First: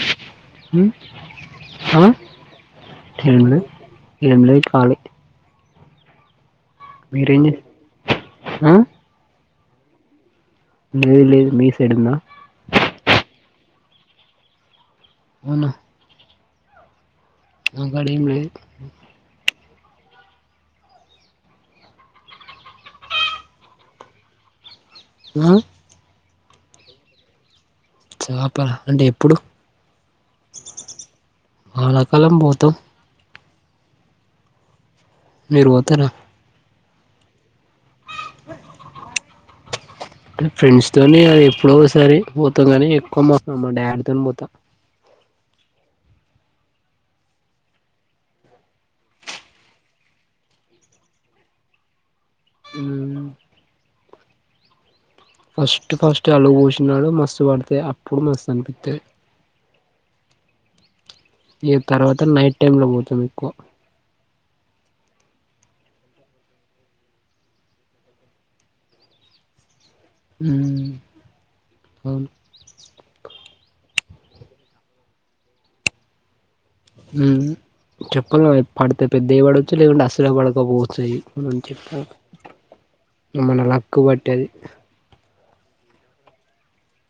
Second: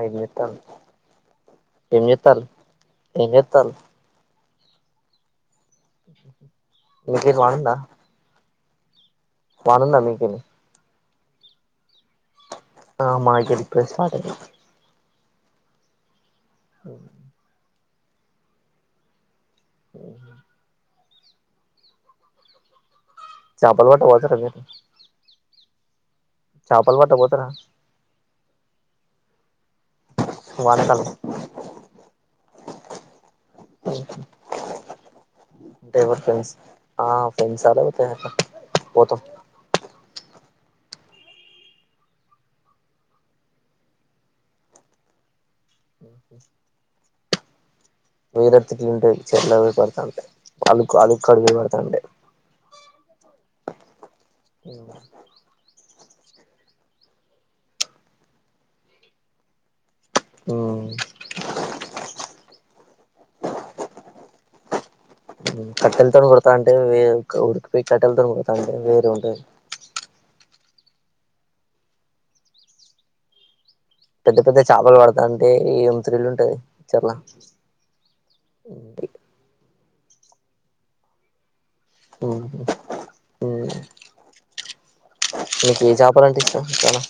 అ ఏం చెత్తలు అ ఎంలే ఎంలే కాలీ మీకెల్ వనుందా మ్ వనుందా మీకేలీ లేదు లేదు మీ సైడుందా ఆ మా దగ్గర ఇప్పుడే స్టార్ట్ ఆఇంది అవునా అఓ ఆ కడ ఎం లేదు ఆ చాపల్ పట్ట పోతార మీరు ఆ చేపలు పట్ట పోతరా చపల అంటే ఎప్పుడు వానకాలం వానకాలం పోతాం టే మీరు పోతారా ఎవరు ఫ్రెండ్స్ ఆ ఫ్రెండ్స్ అ లేకపోతే పోతం కని ఫ్రెండ్స్ తోని అది ఎప్పుడోసారి పోతాం కానీ ఎక్కువ మ మా డాడీతోని పోతా వేరోతిట్లుతాయి చెర్ల పోయి పడుతాంటే అలు అలుక్కడికి పోయ పడుతాంటే అ అ ఫస్ట్ ఫస్ట్ అలుగు పోసిన్నడు మస్తు పడుతాయి అప్పుడు మస్తు అనిపిత్తది అ ఇగ తర్వాత నైట్ టైమ్ లో పోతాం ఎక్కువ కట్టెల్తో కొడుతంటే వేర్ ఉరికిపోయి కట్టెల్తోన్ కొడుతాంటే వేరే ఉంటది మ్ అవును పెద్ద పెద్ద చేపలు పడుతంటే ఎం త్రిల్ ఉంటది చర్ల మ్ చెప్పాలేం పడితే పెద్దయి పడొచ్చు లేకుంటే అసలే పడకపోచ్చాయ్యి చెప్పా ఉమ్ మన ఉమ్ లక్ బట్టది నీకు ఏ చెప్పాలంటే అంటే ఇష్టం చానా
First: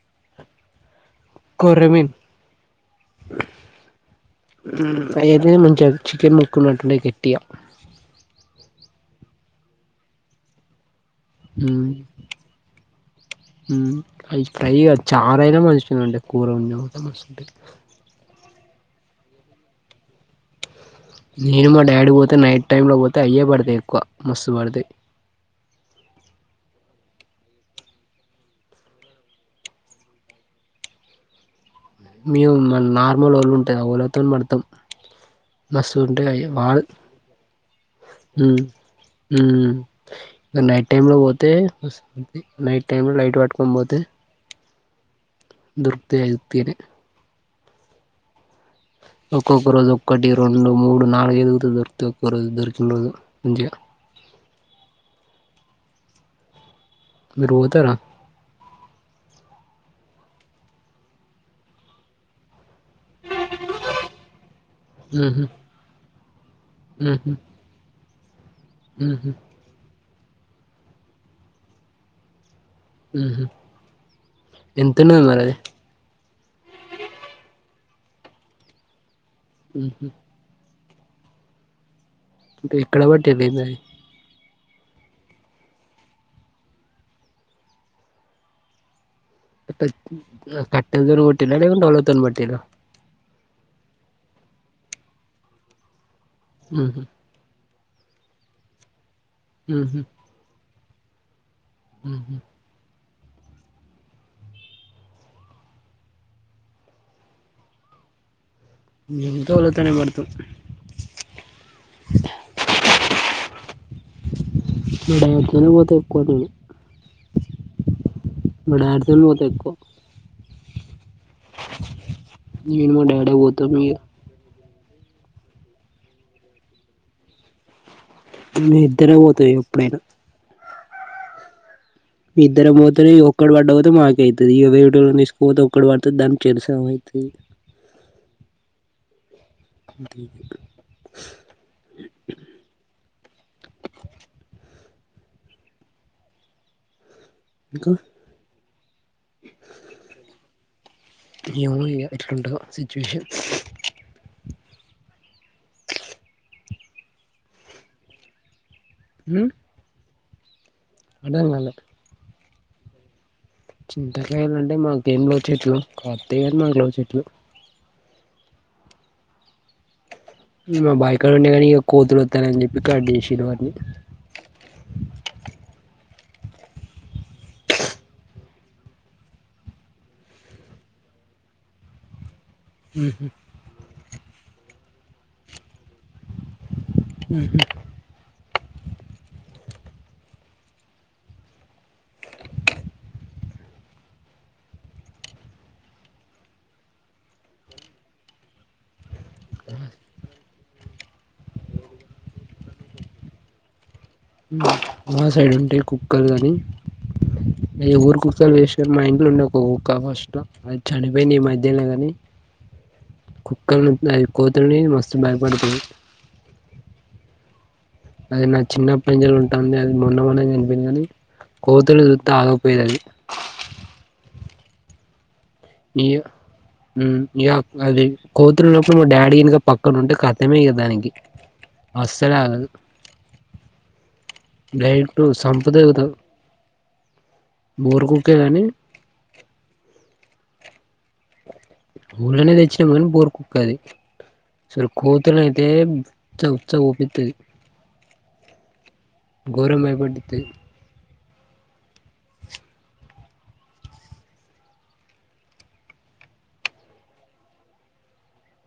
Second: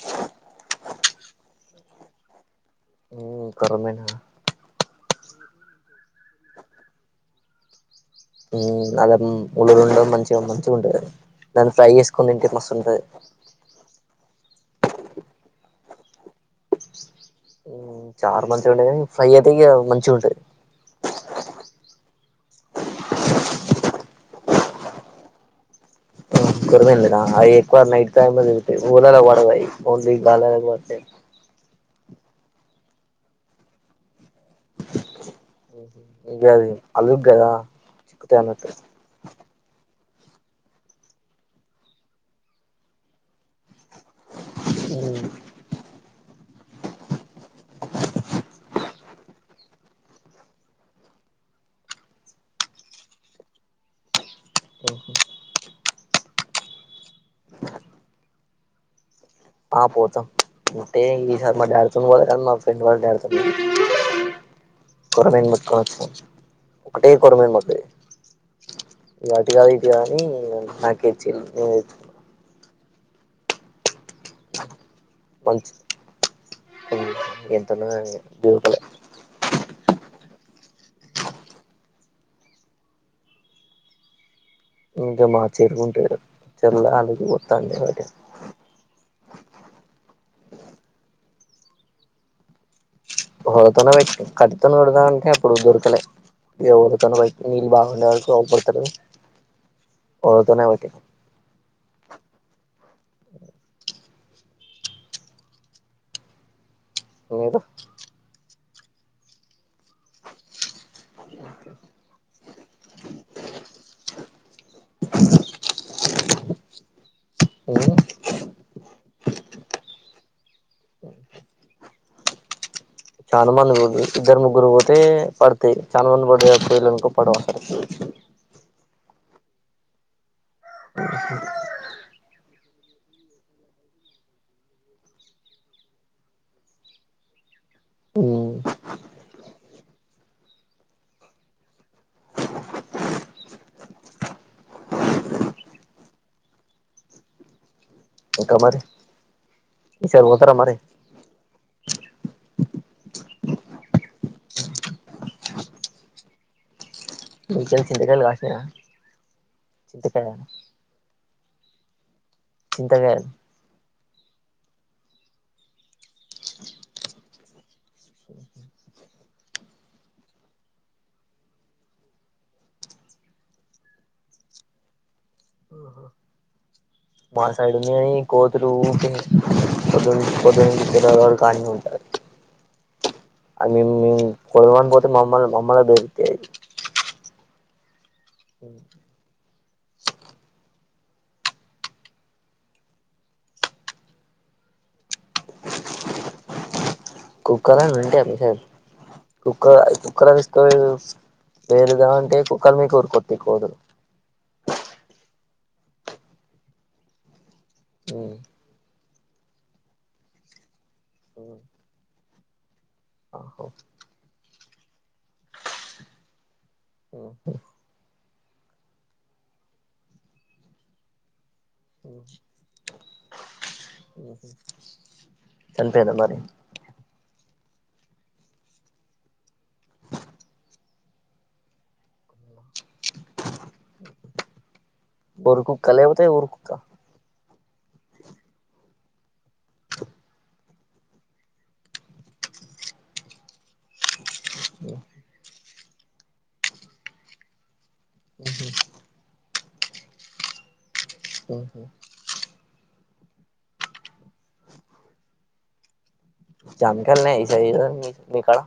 కొర్రమిన్ ఓ కొర్మమీనా మ్ అయ్యాయితేనే మంచిగా చికెన్ ముక్కున్నట్టు ఉంటాయి మంచిగా మ్ అద్ ముల్లులుండవ్ మంచిగ మంచిగుంటదది దాన్ని ఉమ్ ఫ్రై చేసుకోని తింటే మస్తు ఉంటది ఉమ్ అవి ఫ్రై కాదు చారైనా మంచిగనే ఉంటది కూర వండిన కుడా మస్ మ్ చార్ మంచిగానే ఉంటది కానీ ఫ్రై అయితే ఇగ మంచిగుంటది నేను మా డాడీ పోతే నైట్ టైం ల పోతే అయ్యే పడుతయ్ ఎక్కువ మస్తు పడుతై కొర్రమీన అయ్యి ఎక్కువ నైట్ టైమ్ ల తిరుగుతాయి వలకు పడవయ్యి ఓన్లీ గళలకు పడుతాయి మేము మ నార్మల్ వళ ఉంటది ఆ వలతోని పడుతాం మసుంటయి ఇగ అవి అది వాల్ అలుగు కదా చిక్కుతాయి మ్ అన్నట్టు మ్ ఇక నైట్ టైమ్ లో పోతే నైట్ టై లో లైట్ పట్టుకొని పోతే అ దొరుకుతాయి ఐదు పీరే ఒక్కొక్క రోజు ఒక్కటి రెండు మూడు నాలుగు ఎదుగుత దొరిత ఒక్క రోజు దొరికిన రోజు మంచిగా ఓహో మీరు ఓతరా ఆ పోతాం అయితే ఈసారి మా డాడ్ తో పోలె కాన్ వాళ కొరమ ఊహు [unintelligible] ఒకటే ఊహు కొరమీన్లు మత్ర ఊహు ఇ అటు కాదు ఇది కాని నాకి తెచ్చింది నే ఉహు ఎంతన్నది మరి మంచి ఎంతన్నగాని దీవుకుల ఆ ఇంక ఎక్కడ బట్టింది నాయి ఇంకా మాచెరువు ఉంటది చెరువులో ఆళగు పొతాన్నే వ కట్ట కట్టిళ్లతోని కొట్టిరా లేకుంటే పట్టీర్రా తోనే బట్టి కట్టుతో కట్టీలు పెడదాం అంటే అప్పుడు దొరకలే ఊహు వరతో బట్టి నీళ్ళు బాగా డుతారుతోనేటి రోజు ఒకటి ఉహు మీరు మీ అలతనే పడుతం ఇడ అట్లనే పోతాయ్ కోతులు ఉ డాడ్ తోనే పోతాయ్ ఎక్కువ నేను మా డాడే తాన్ మన్ పోతాం ఇగ పోంది ఇద్దరు ముగ్గురు పో పడతాయి చాలా మంది పడతయి పోయిలు అనుకో పడవు అసలు మీ ఇద్దరే పోతాయి ఎప్పుడైనా ఆ ఇద్దరం పోతే ఒక్కడు పడ్డపోతే మాక అయితది వేరేటోళ్లను తీసుకపోతే ఒక్కడు పడుతది దాని తెలుస ఏమయితది ఉమ్ ఇంకా ఇంకా మరి ఈసారి పోతారా మరి ఏమో ఈ ఇయర్ ఎట్లుంటదో సిచువేషన్ మీసైడ్ సింతకాయలు కాసినయ హు ఎక్కడ అర్ధం కాలే చింత కాదు చింతకాయలంటే మాకేంలో చెట్లు కాత్తే మాకు లో చెట్లు మా బాయ్ కాడ ఉండే కాని ఇగ కోతులు వత్తన్నాయని చెప్పి కడ్ చేసిన్రు వాటిని ఆహా మా సైడ్ ఉంది అని కోతులు కోతురు కాని ఉంటారు మ్ హు మ్ కొడుదాం అని పోతే మమ్మల్ నే మమ్మల్ నే బె మ్ హు అ కుక్కలన్న ఉంటాయా మీ సైడ్ కుక్క కుక్కల చుస్ స్తె పేలుద్దామంటే కుక్కల మీదికే కూరుకొత్తయి కోతులు మా సైడ్ ఉంటై కుక్క ల్ కాని ఈ ఊరు కుక్కలు వేస్టే మా ఇంట్ల ఉండే ఒక కుక్క ఫస్ట్ల అది చనిపోయింది ఈ మధ్యల్నే కాని ఆహో కుక్కల్ని అది కోతుల్ని మస్తు భయపడుతది అదే నా చిన్నట్టి నుంచేలీ ఉంటాంది అది మొన్నమొన్ననే చనిపోయింది కానీ కోతుల్ని సుతే ఆగకపోయేదది చనిపోయిందా మీయ్యో మరి మ్ ఇగ అది కోతులున్నప్పుడు మా డాడీ గినుక పక్కన ఉంటే కతమే ఇగ దానికి అస్సలే ఆగదు గైడ్ టు గొర్రె సంపూతది కుక్క గుతాం లేకపోతే ఊరు కుక్క బుర్ కుక్కే కాని ఊల్లనే తెచిన్నం గానీ బోరు కుక్క అది అసలు కోతుల అయితే ఉత్స ఉత్స పోపిత్తది గోరంగా బయపట్టితది జామకాయలు ఉన్నాయ ఈసారి ఈ సైడ్ మీ కాడ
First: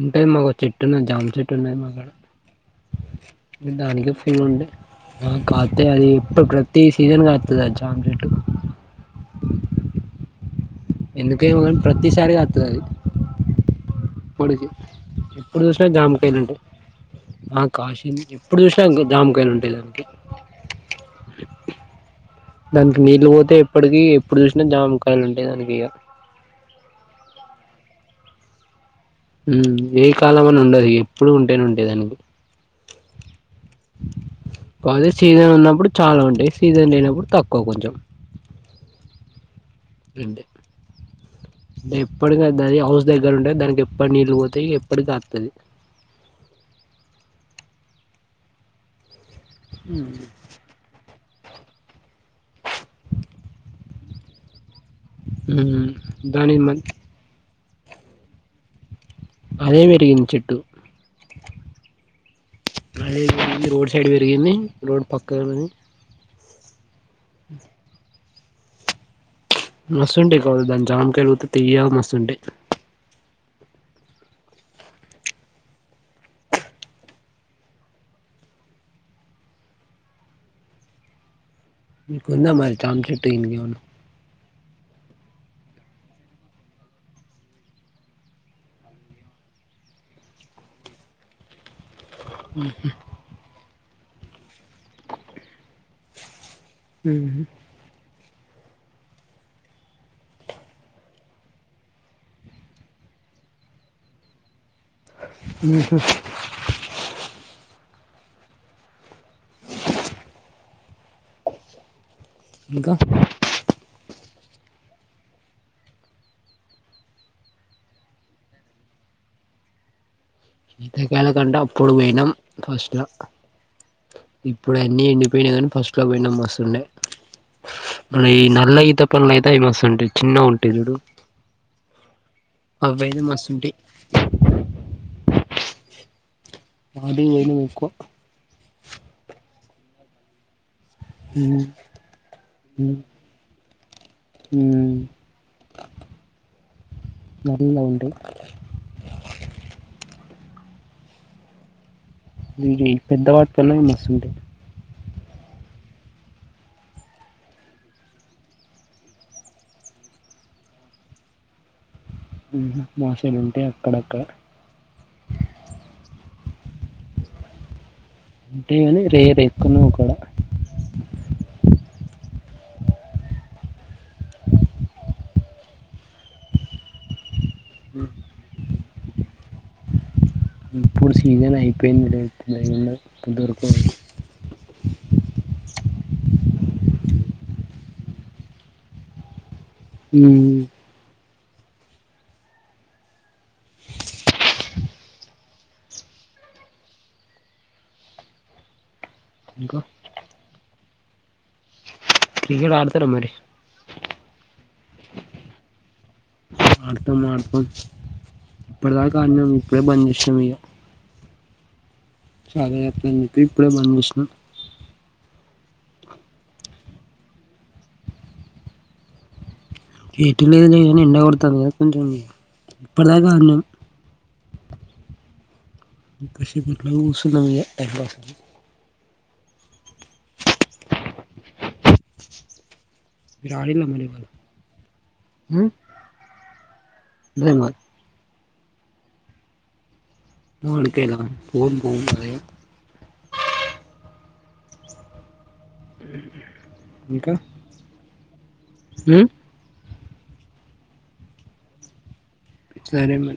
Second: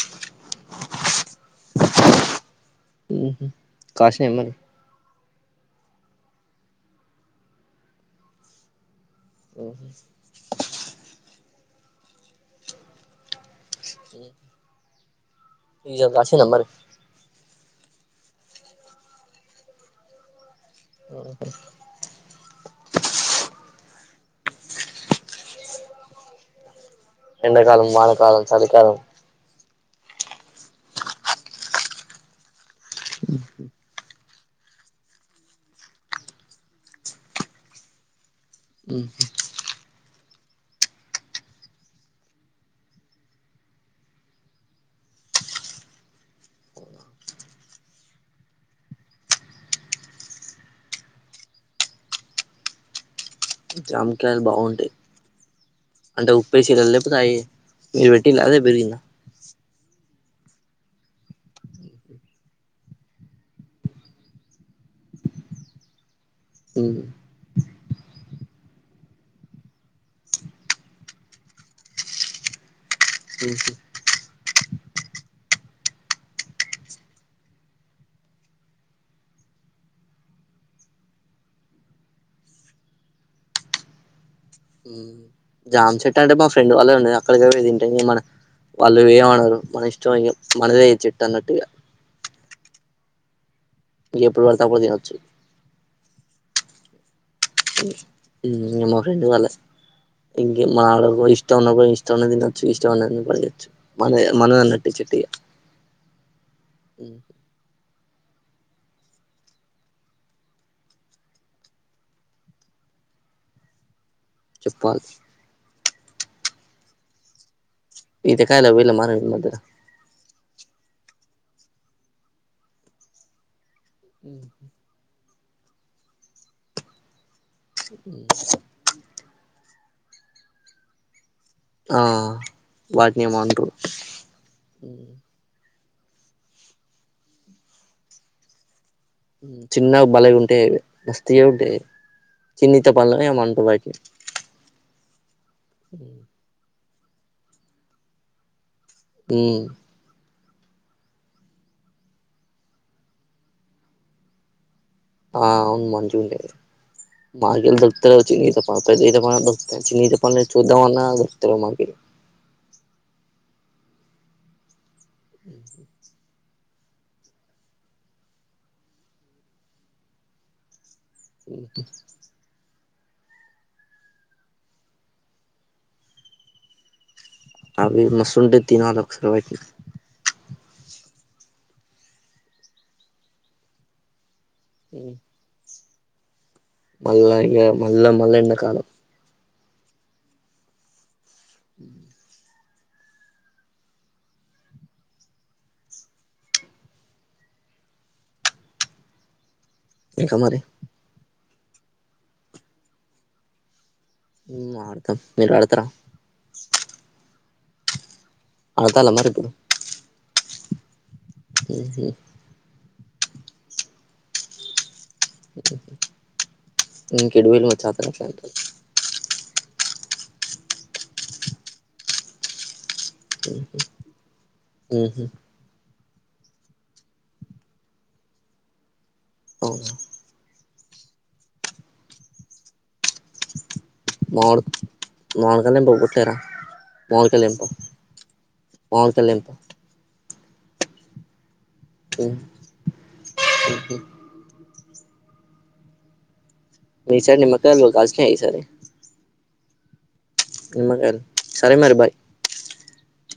ఉంటాయి మాకో చెట్టు ఉన్నది జామ చెట్టు ఉన్నాది మా కాడా ఇగ దానికే కాసినాయా ఫుల్ మరి ఉంటాయి కాతే అది ఏప్పుడు ప్రతిీ సీజన్ కాత్తది ఆ జమ చెట్టు ఓ ఎందుకో ఏమో గానీ ప్రతి సారి కాస్తాది ఆది ఎప్పడికి ఇప్పుడు చూసిన ఇగ కాసిందా జామకాయలుంటయి మరి ఆ కాష్ ఎప్పుడు చూసినా జమకాయలు ఉంటాయి దానికి దానికి నీళ్ళు పోతే ఎప్పటికి ఎప్పుడు చూసినా జామకాయలు ఉంటాయి దానికి ఇగ ఎండకాలం వానకాలం చలిికాలం మ్ ఏ కాలం అని ఉండదు ఎప్పుడు ఉంటేనే ఉంటయి దానికి మ్ హు కాపోతే సీజన్ ఉన్నప్పుడు చాలా ఉంటాయి సీజన్ లేయినప్పుడు తక్కువ కొంచెం మ్ అంతే ంటే ఎప్పటికి అది హౌస్ దగ్గర ఉంటది దానికి ఎప్పుడికి నీళ్ళు పోతాయి ఎప్పటికి కత్తది మ్ జామకాయలు బాగుంటాయి ఉమ్, అంటే దాని మన్- ఉప్పేసిల్ల లేపోతే అయి మీరు పెట్టిల్ల అదే పెరిగిందా అదే పెరిగింది చెట్టు అది రోడ్ సైడ్ పెరిగింది రోడ్ పక్కనున్నది మస్తు ఉంటే కాయలు దాని జామ్కాయలుతే తీయ్యగా మస్తుతుంటాయి. ముకుందా మరి జామచెట్టు ఇంగ ఏమన్నా జామ్ చెట్ట అంటే మా ఫ్రెండ్ వాళ్ళే ఉండ అక్కడిక తింటే మ వాళ్ళు ఏమనరు మన ఇష్టం ఇగ చ్ మనదే చెట్టు అన్నట్టు గా ఉహ్హ ఎప్పుడు పడితే అపుడు తినోచ్చు. మ్హ ఉ ఇది మా ఫ్రెండ్ వాలే ఇంగే మాడ బోయ్ ఇష్ట ఉన్న బోయ్ ఇష్ట తినచ్చు ఇష్టంన్న పడిచ్చు మన మనధి అన్నట్టు ఈ చెట్టు ఇగ హ్మ్మ్ ఇంకా చెప్పల్స్ ఇతే కాయలా వీళ మారన్ మధ్యనా ఈతకాల కంటే అప్పుడు పోయినాం ఫస్ట్ ల ఇప్పుడు అన్నీ ఏండి పినాయి గానీ ఫస్ట్ లో పోయినామ్ మస్తు ఉండే ఈ నల్ల ఈత పళ్ళు అయితే అవి మస్తు ఉంటాయి చిన్నవీ ఉంటాయి చూడు ఆ అవి అయితే వాటిని ఏమో అంటరు మాస్తుంటాయి. వాడి నేను ఎక్కువ చిన్నగా బలగా ఉంటే మస్తగే ఉంటాయి చిన్న ఈత పన్లు అని ఏమో అంటారు వాటినీ హ్మ్మ్ మరీలా ఉంటాయి ఉ ఇ ఈ పెద్దవాటితోనే మస్తుంటే ఆ అవును మంజుడేరు మాగిన్ దొరుకుతాయ్ చిన్న ఈత పళ్ళు, పెద్ద ఈత పళ్ళు దొరుకుతాయి. చిన్న ఈత పళ్ళు చూద్దామన్న దొరుకతలేదు మాకి మాసలు ఉంటే అక్కడక్క అ అంటే గాని రేదు ఎక్కువన్నావ్ కూడా ఉంట అభ మసరండి తినాలసరవాయి ఇప్పుడు సీజన్ అయిపోయింది తెలితుందికుండా ఇప్పటిరకు అ మళ్ళ ఇగ మళ్ళ మళ్ళ ఎండ కాలం ఉమ్ ఉ ఇంకా ఇంకా మరి ఇక్కడ ఆడుతార మరి ఆడతాం మీరు ఆడతార? వచ్ ఇప్పుడదాక ఆడినం ఇప్పుడే బంద్ చేసినం ఇగ ఆహ చాలా ఎత్రన్ ఇప్పుడే ఇప్పుడే మనం చూసిన ఇంకెడు వేలు మ చతలక్ష ఏటి లేదుని ఎండ కొడతాను గద కొంచం ఇప్పుద కారణం ఆహు [unintelligible] ఒ మీరు ఆడిల్లా మరి ఇవాళ ఉం? [unintelligible] లేదు మరి [unintelligible] [unintelligible] [inaudible] ఇంకా ఉం? [unintelligible] [unintelligible] సరే మరి బాయ్ చ్చరే మ